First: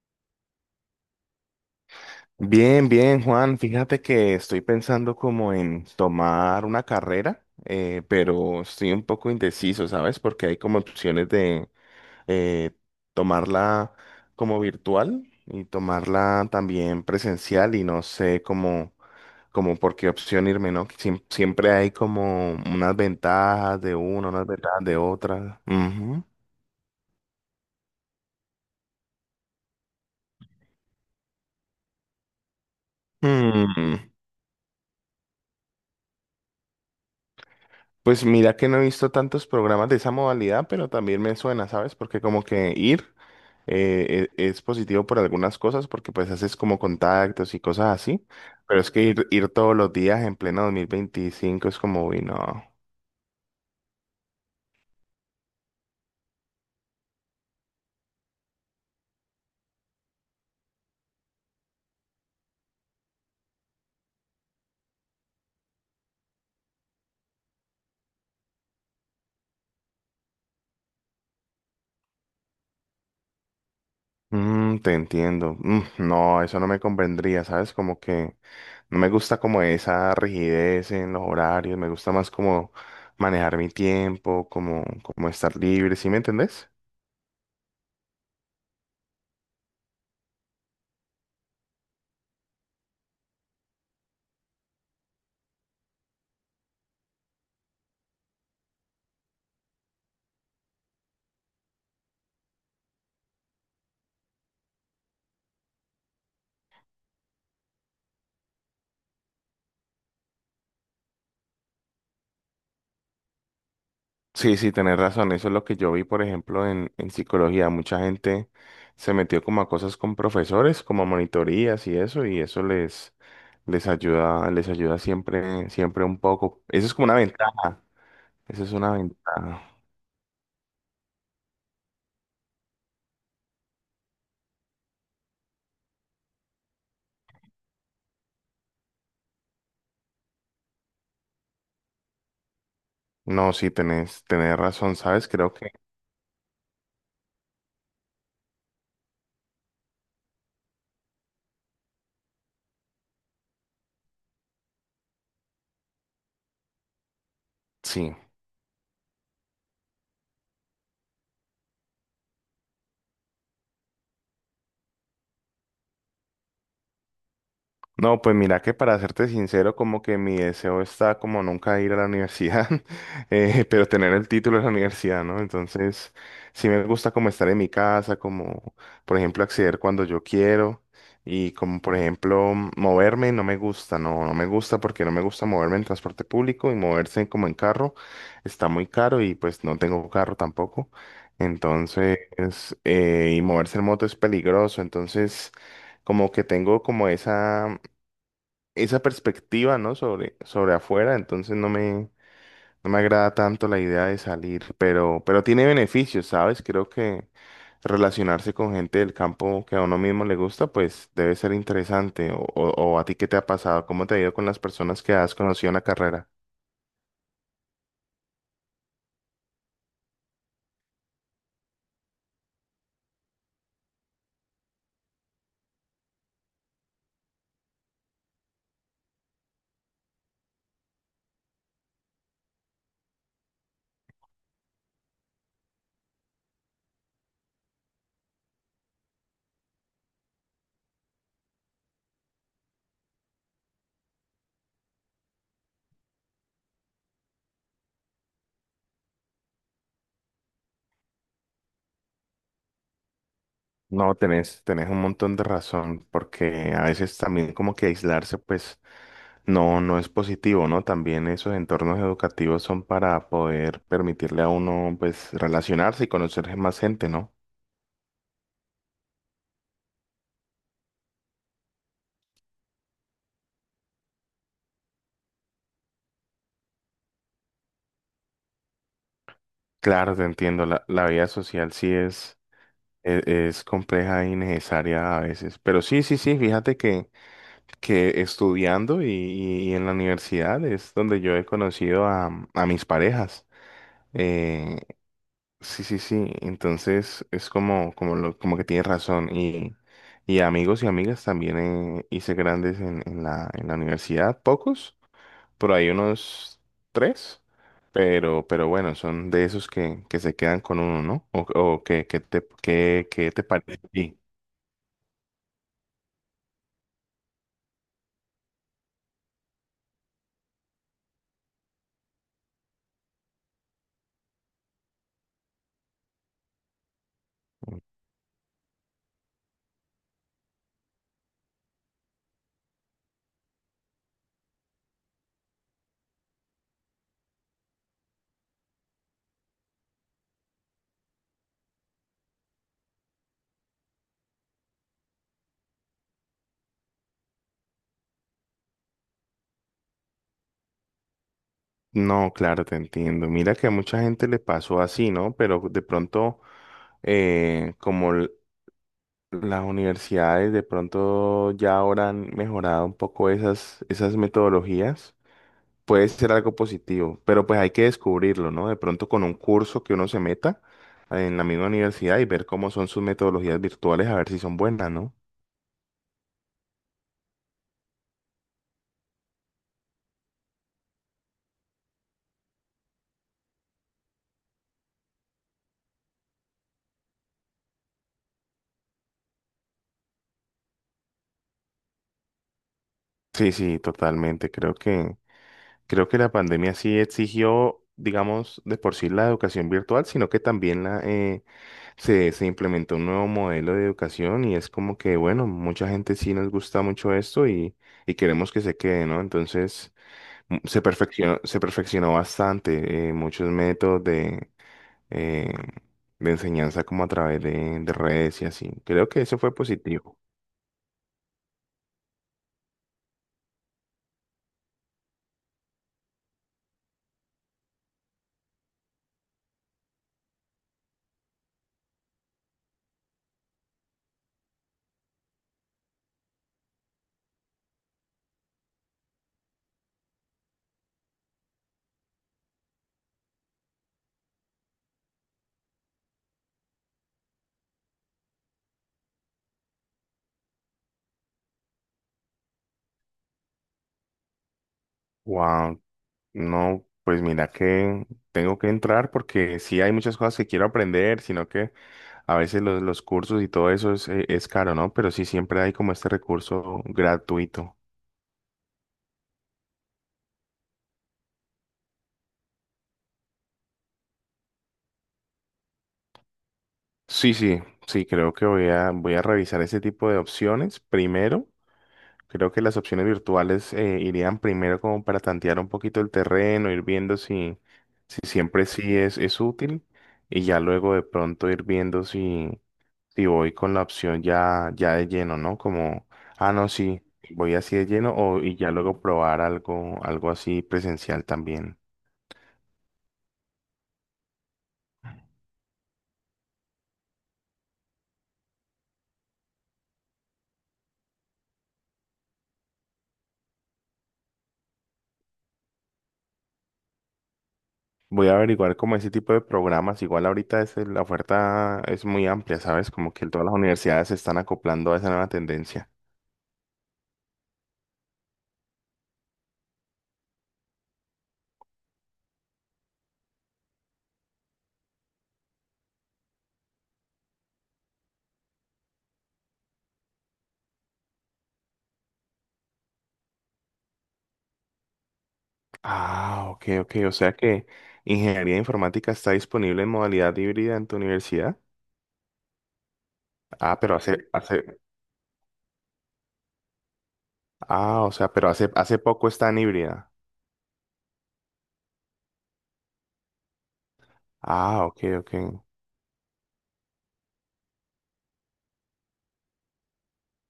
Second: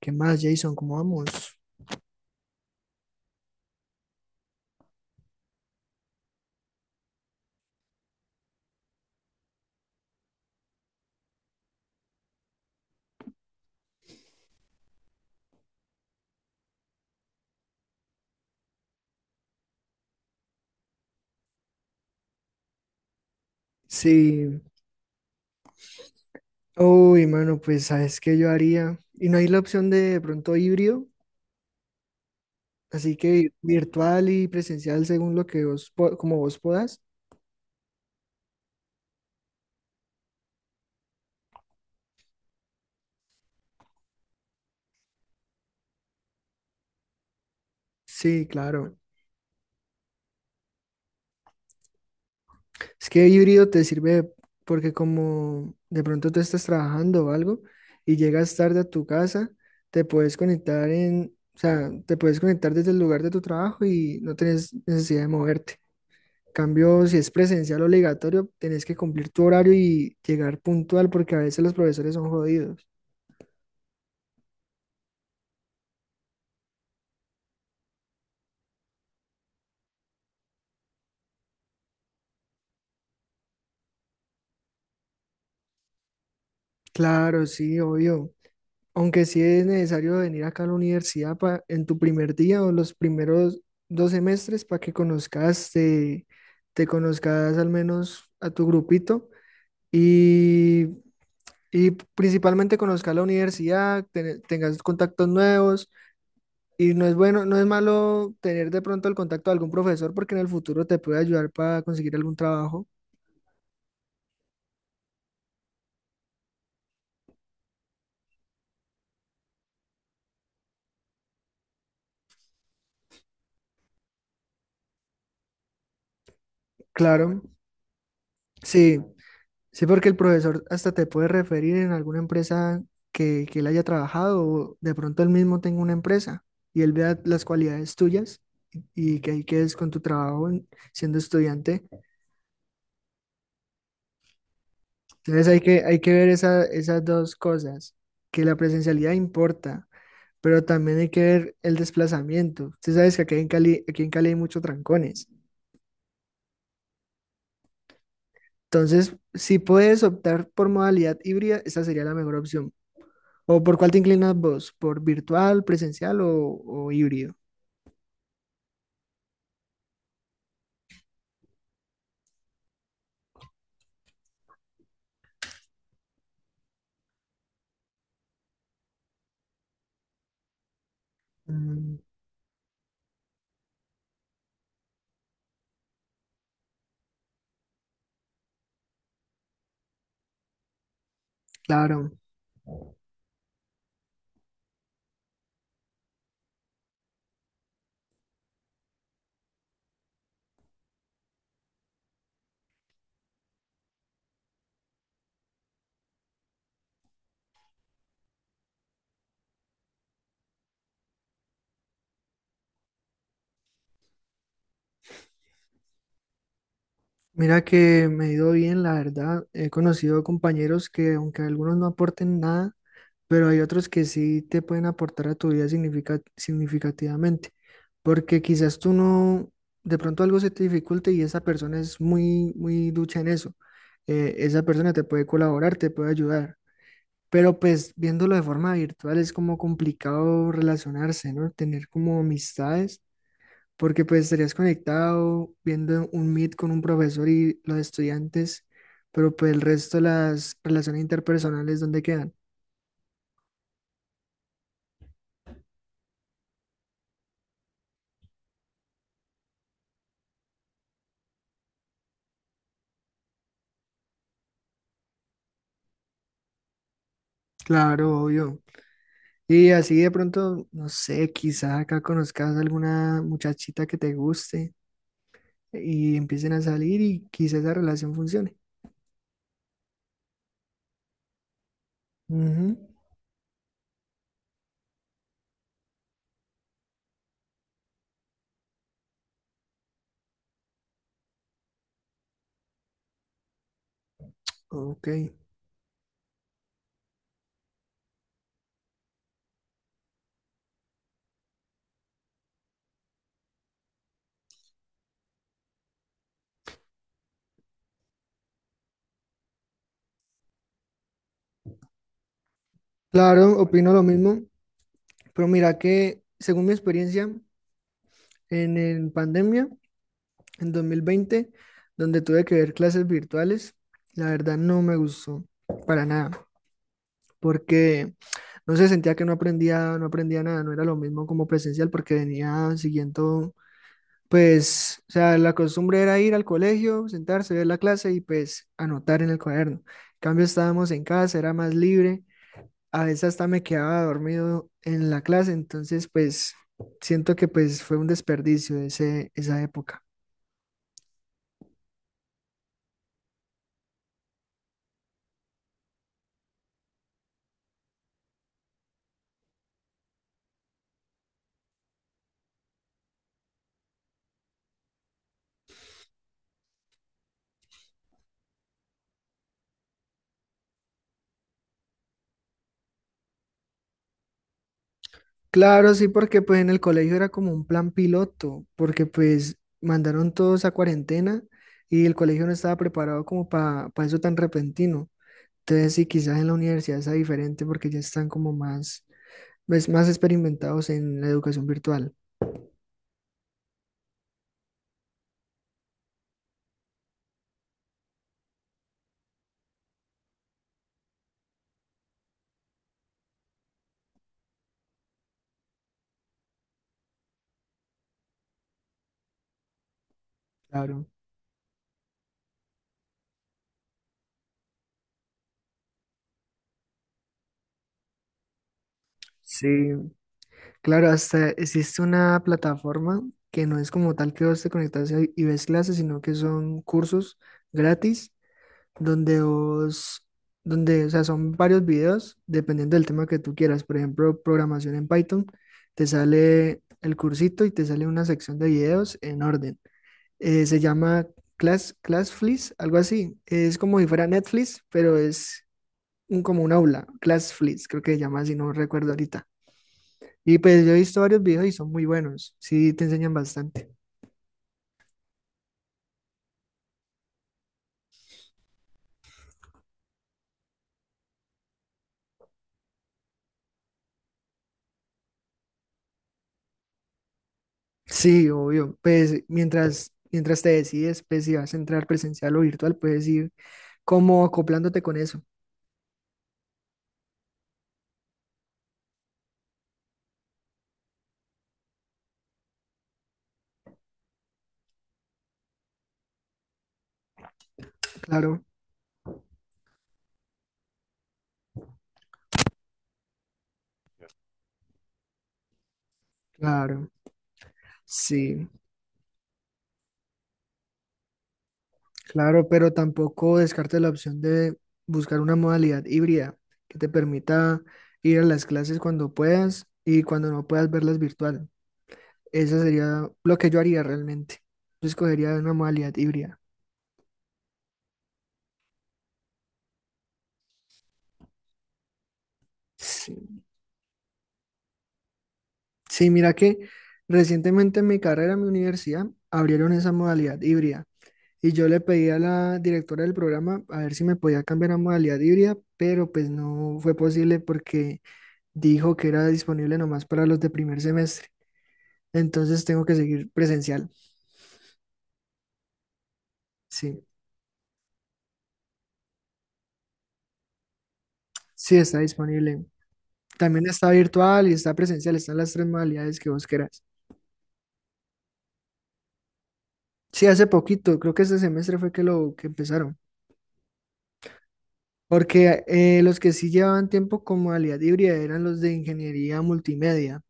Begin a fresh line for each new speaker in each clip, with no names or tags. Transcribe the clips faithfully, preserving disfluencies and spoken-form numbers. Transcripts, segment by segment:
¿Qué más, Jason? ¿Cómo vamos?
Bien, bien, Juan. Fíjate que estoy pensando como en tomar una carrera, eh, pero estoy un poco indeciso, ¿sabes? Porque hay como opciones de eh, tomarla como virtual y tomarla también presencial y no sé cómo, como por qué opción irme, ¿no? Siem- siempre hay como unas ventajas de una, unas
Sí.
ventajas de otra. Ujú.
Uy, mano, pues sabes qué yo haría. Y no hay la opción de, de pronto híbrido, así que
Hmm.
virtual y presencial según lo que vos, po- como vos puedas.
Pues mira que no he visto tantos programas de esa modalidad, pero también me suena, ¿sabes? Porque como que ir eh, e- es positivo por algunas cosas, porque pues haces como contactos y cosas así,
Sí,
pero es
claro.
que ir, ir todos los días en pleno dos mil veinticinco es como, uy, no.
Es que híbrido te sirve porque como de pronto tú estás trabajando o algo y llegas tarde a tu casa, te puedes conectar en, o sea, te puedes conectar desde el lugar de tu trabajo y no tienes necesidad de moverte. Cambio, si es presencial obligatorio, tenés que cumplir tu horario y llegar puntual porque a veces los profesores son jodidos.
Mm, te entiendo. Mm, no, eso no me convendría, ¿sabes? Como que no me gusta como esa rigidez en los horarios, me gusta más como manejar mi tiempo, como, como estar libre, ¿sí me entendés?
Claro, sí, obvio. Aunque sí es necesario venir acá a la universidad pa- en tu primer día o los primeros dos semestres para que conozcas, eh, te, conozcas al menos a tu grupito y, y principalmente conozcas la universidad, ten- tengas contactos nuevos. Y no es bueno, no es malo tener de pronto el contacto de algún profesor porque en el futuro te puede ayudar para conseguir algún trabajo.
Sí, sí, tenés razón. Eso es lo que yo vi, por ejemplo, en, en psicología. Mucha gente se metió como a cosas con profesores, como a monitorías y eso, y eso les, les ayuda, les ayuda siempre, siempre un poco. Eso es como una
Claro,
ventaja. Esa es una
sí,
ventaja.
sí, porque el profesor hasta te puede referir en alguna empresa que, que él haya trabajado o de pronto él mismo tenga una empresa y él vea las cualidades tuyas y que ahí quedes con tu trabajo en- siendo estudiante.
No, sí, tenés, tenés razón, ¿sabes?
Entonces
Creo
hay
que
que, hay que ver esa- esas dos cosas, que la presencialidad importa pero también hay que ver el desplazamiento. Usted sabes que aquí en Cali, aquí en Cali hay muchos trancones.
sí.
Entonces, si puedes optar por modalidad híbrida, esa sería la mejor opción. ¿O por cuál te inclinas vos? ¿Por virtual, presencial o, o híbrido?
No, pues mira que para serte sincero, como que mi deseo está como nunca ir a la universidad, eh, pero tener el título de la universidad, ¿no? Entonces, sí me gusta como estar en mi casa, como por ejemplo acceder cuando yo quiero y como por
Mm,
ejemplo moverme, no me gusta, no, no me gusta porque no me gusta moverme en transporte público y moverse como en carro está muy caro y pues no tengo carro tampoco.
claro.
Entonces, eh, y moverse en moto es peligroso, entonces como que tengo como esa esa perspectiva, ¿no? Sobre, sobre afuera, entonces no me, no me agrada tanto la idea de salir, pero, pero tiene beneficios, ¿sabes? Creo que relacionarse con gente del campo que a uno mismo le gusta, pues debe ser interesante. O, o, o a ti, ¿qué te ha pasado? ¿Cómo te ha ido con las personas que has conocido en la carrera?
Mira que me ha ido bien, la verdad. He conocido compañeros que, aunque algunos no aporten nada, pero hay otros que sí te pueden aportar a tu vida significa- significativamente. Porque quizás tú no, de pronto algo se te dificulte y esa persona es muy, muy ducha en eso. Eh, esa persona te puede colaborar, te puede ayudar. Pero pues viéndolo de forma virtual es como complicado relacionarse, ¿no? Tener como amistades porque pues estarías conectado viendo un Meet con un profesor y los estudiantes, pero pues el resto de las relaciones interpersonales, ¿dónde quedan?
No, tenés, tenés un montón de razón, porque a veces también como que aislarse, pues no, no es positivo, ¿no? También esos entornos educativos son para poder permitirle a uno, pues, relacionarse y conocer más gente, ¿no?
Claro, obvio. Y así de pronto, no sé, quizás acá conozcas alguna muchachita que te guste y empiecen a salir y quizás esa relación funcione.
Claro, te entiendo, la, la vida social sí es,
Ujú.
e- es, compleja y necesaria a veces, pero sí, sí, sí, fíjate que, que estudiando y, y- y en la universidad es donde yo he conocido a, a mis parejas. eh,
Ok.
Sí, sí, sí. Entonces es como, como, lo, como que tienes razón. Y, y amigos y amigas también eh, hice grandes en, en la, en la universidad. Pocos, pero hay unos tres. Pero, pero bueno, son de esos que, que se quedan con uno, ¿no? O, o que, que te, que, que te
Claro,
parece a
opino lo
ti.
mismo, pero mira que según mi experiencia en, en pandemia, en dos mil veinte, donde tuve que ver clases virtuales, la verdad no me gustó para nada, porque no se sentía que no aprendía, no aprendía nada, no era lo mismo como presencial, porque venía siguiendo, pues, o sea, la costumbre era ir al colegio, sentarse, ver la clase y pues anotar en el cuaderno. En cambio, estábamos en casa, era más libre, a veces hasta me quedaba dormido en la clase, entonces pues siento que pues fue un desperdicio ese, esa época.
No, claro, te entiendo. Mira que a mucha gente le pasó así, ¿no? Pero de pronto, eh, como l- las universidades de pronto ya ahora han mejorado un poco esas, esas metodologías. Puede ser algo positivo, pero pues hay que descubrirlo, ¿no? De pronto con un curso que uno se meta en la misma universidad y ver cómo son sus metodologías virtuales, a ver si son buenas, ¿no?
Claro, sí, porque pues en el colegio era como un plan piloto, porque pues mandaron todos a cuarentena y el colegio no estaba preparado como para eso tan repentino. Entonces sí, quizás en la universidad sea diferente porque ya están como más, pues, más experimentados en la educación virtual.
Sí, sí, totalmente. Creo que, creo que la pandemia sí exigió, digamos, de por sí la educación virtual, sino que también la, eh, se, se implementó un nuevo modelo de educación y es como que, bueno, mucha gente sí nos gusta mucho esto y, y queremos que se quede, ¿no? Entonces, m- se
Claro.
perfeccionó, se perfeccionó bastante, eh, muchos métodos de, eh, de enseñanza como a través de, de redes y así. Creo que eso fue
Sí.
positivo.
Claro, hasta existe una plataforma que no es como tal que vos te conectas y y ves clases, sino que son cursos gratis donde vos, donde, o sea, son varios videos dependiendo del tema que tú quieras. Por ejemplo, programación en Python, te sale el cursito y te sale una sección de videos en orden. Eh, se llama Class, Classflix, algo así. Es como si fuera Netflix, pero es un- como un aula, Classflix, creo que se llama así, no recuerdo ahorita. Y pues yo he visto varios videos y son muy buenos, sí te enseñan bastante.
Wow, no, pues mira que tengo que entrar porque sí hay muchas cosas que quiero aprender, sino que a veces los, los cursos y todo eso es, eh, es caro, ¿no? Pero sí siempre hay como este recurso gratuito.
Sí, obvio, pues mientras, mientras te decides, pues si vas a entrar presencial o virtual, puedes ir como acoplándote con eso.
Sí, sí, sí, creo que voy a, voy a revisar ese tipo de opciones. Primero, creo que las opciones virtuales eh, irían primero como para tantear un poquito el terreno, ir viendo si, si
Claro,
siempre sí es, es útil y ya luego de pronto ir viendo si, si voy con la opción ya, ya de lleno, ¿no? Como, ah, no, sí,
claro,
voy así de lleno o, y
sí,
ya luego probar algo, algo así presencial también.
claro, pero tampoco descartes la opción de buscar una modalidad híbrida que te permita ir a las clases cuando puedas y cuando no puedas verlas virtual. Eso sería lo que yo haría realmente. Yo escogería una modalidad híbrida.
Voy a averiguar como ese tipo de programas. Igual ahorita es, el- la oferta es muy amplia, ¿sabes? Como que todas las
Sí.
universidades se están acoplando a esa nueva tendencia.
Sí, mira que recientemente en mi carrera, en mi universidad, abrieron esa modalidad híbrida y yo le pedí a la directora del programa a ver si me podía cambiar a modalidad híbrida, pero pues no fue posible porque dijo que era disponible nomás para los de primer semestre. Entonces tengo que seguir presencial.
Ah, ok, ok. O
Sí,
sea que ingeniería informática está disponible en modalidad híbrida en tu universidad.
sí está disponible.
Ah,
También
pero
está
hace,
virtual y
hace,
está presencial, están las tres modalidades que vos querás.
ah, o sea, pero hace, hace poco está en híbrida.
Sí, hace poquito, creo que este semestre fue que lo que empezaron.
Ah, ok, ok.
Porque eh, los que sí llevaban tiempo con modalidad híbrida eran los de ingeniería multimedia.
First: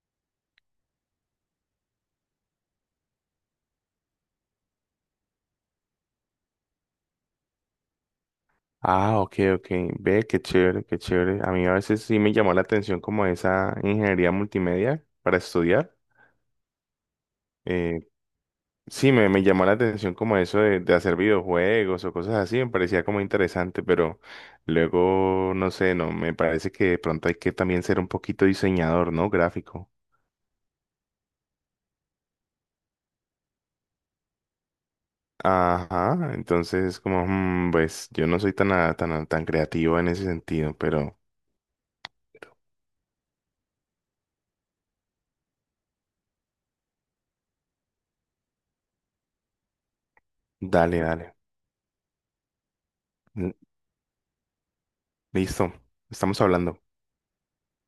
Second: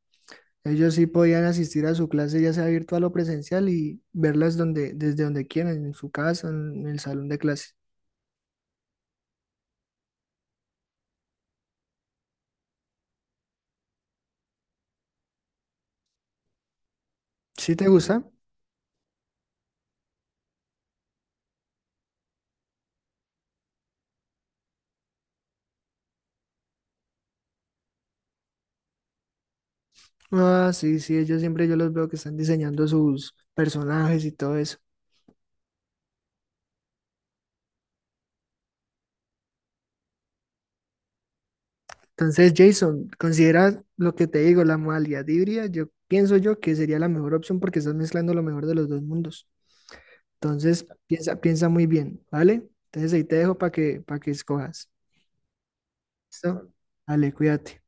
Ellos sí podían asistir a su clase, ya sea virtual o presencial, y verlas donde, desde donde quieran, en su casa, en el salón de clase.
Ah, ok, ok. Ve, qué chévere, qué chévere. A mí a veces sí me llamó la atención como esa ingeniería multimedia para estudiar.
¿Sí te
Eh,
gusta?
Sí, me, me llamó la atención como eso de, de hacer videojuegos o cosas así, me parecía como interesante, pero luego, no sé, no, me parece que de pronto hay que también ser un poquito diseñador, ¿no? Gráfico.
Ah, sí, sí, ellos siempre yo los veo que están diseñando sus personajes y todo eso.
Ajá, entonces como, mm, pues yo no soy tan, a- tan, a- tan creativo en ese sentido, pero
Entonces, Jason, considera lo que te digo, la modalidad híbrida, yo pienso yo que sería la mejor opción porque estás mezclando lo mejor de los dos mundos. Entonces,
dale, dale.
piensa, piensa muy bien, ¿vale? Entonces ahí te
Mm,
dejo para que, para que escojas.
listo, estamos
¿Listo?
hablando.
Vale. Cuídate.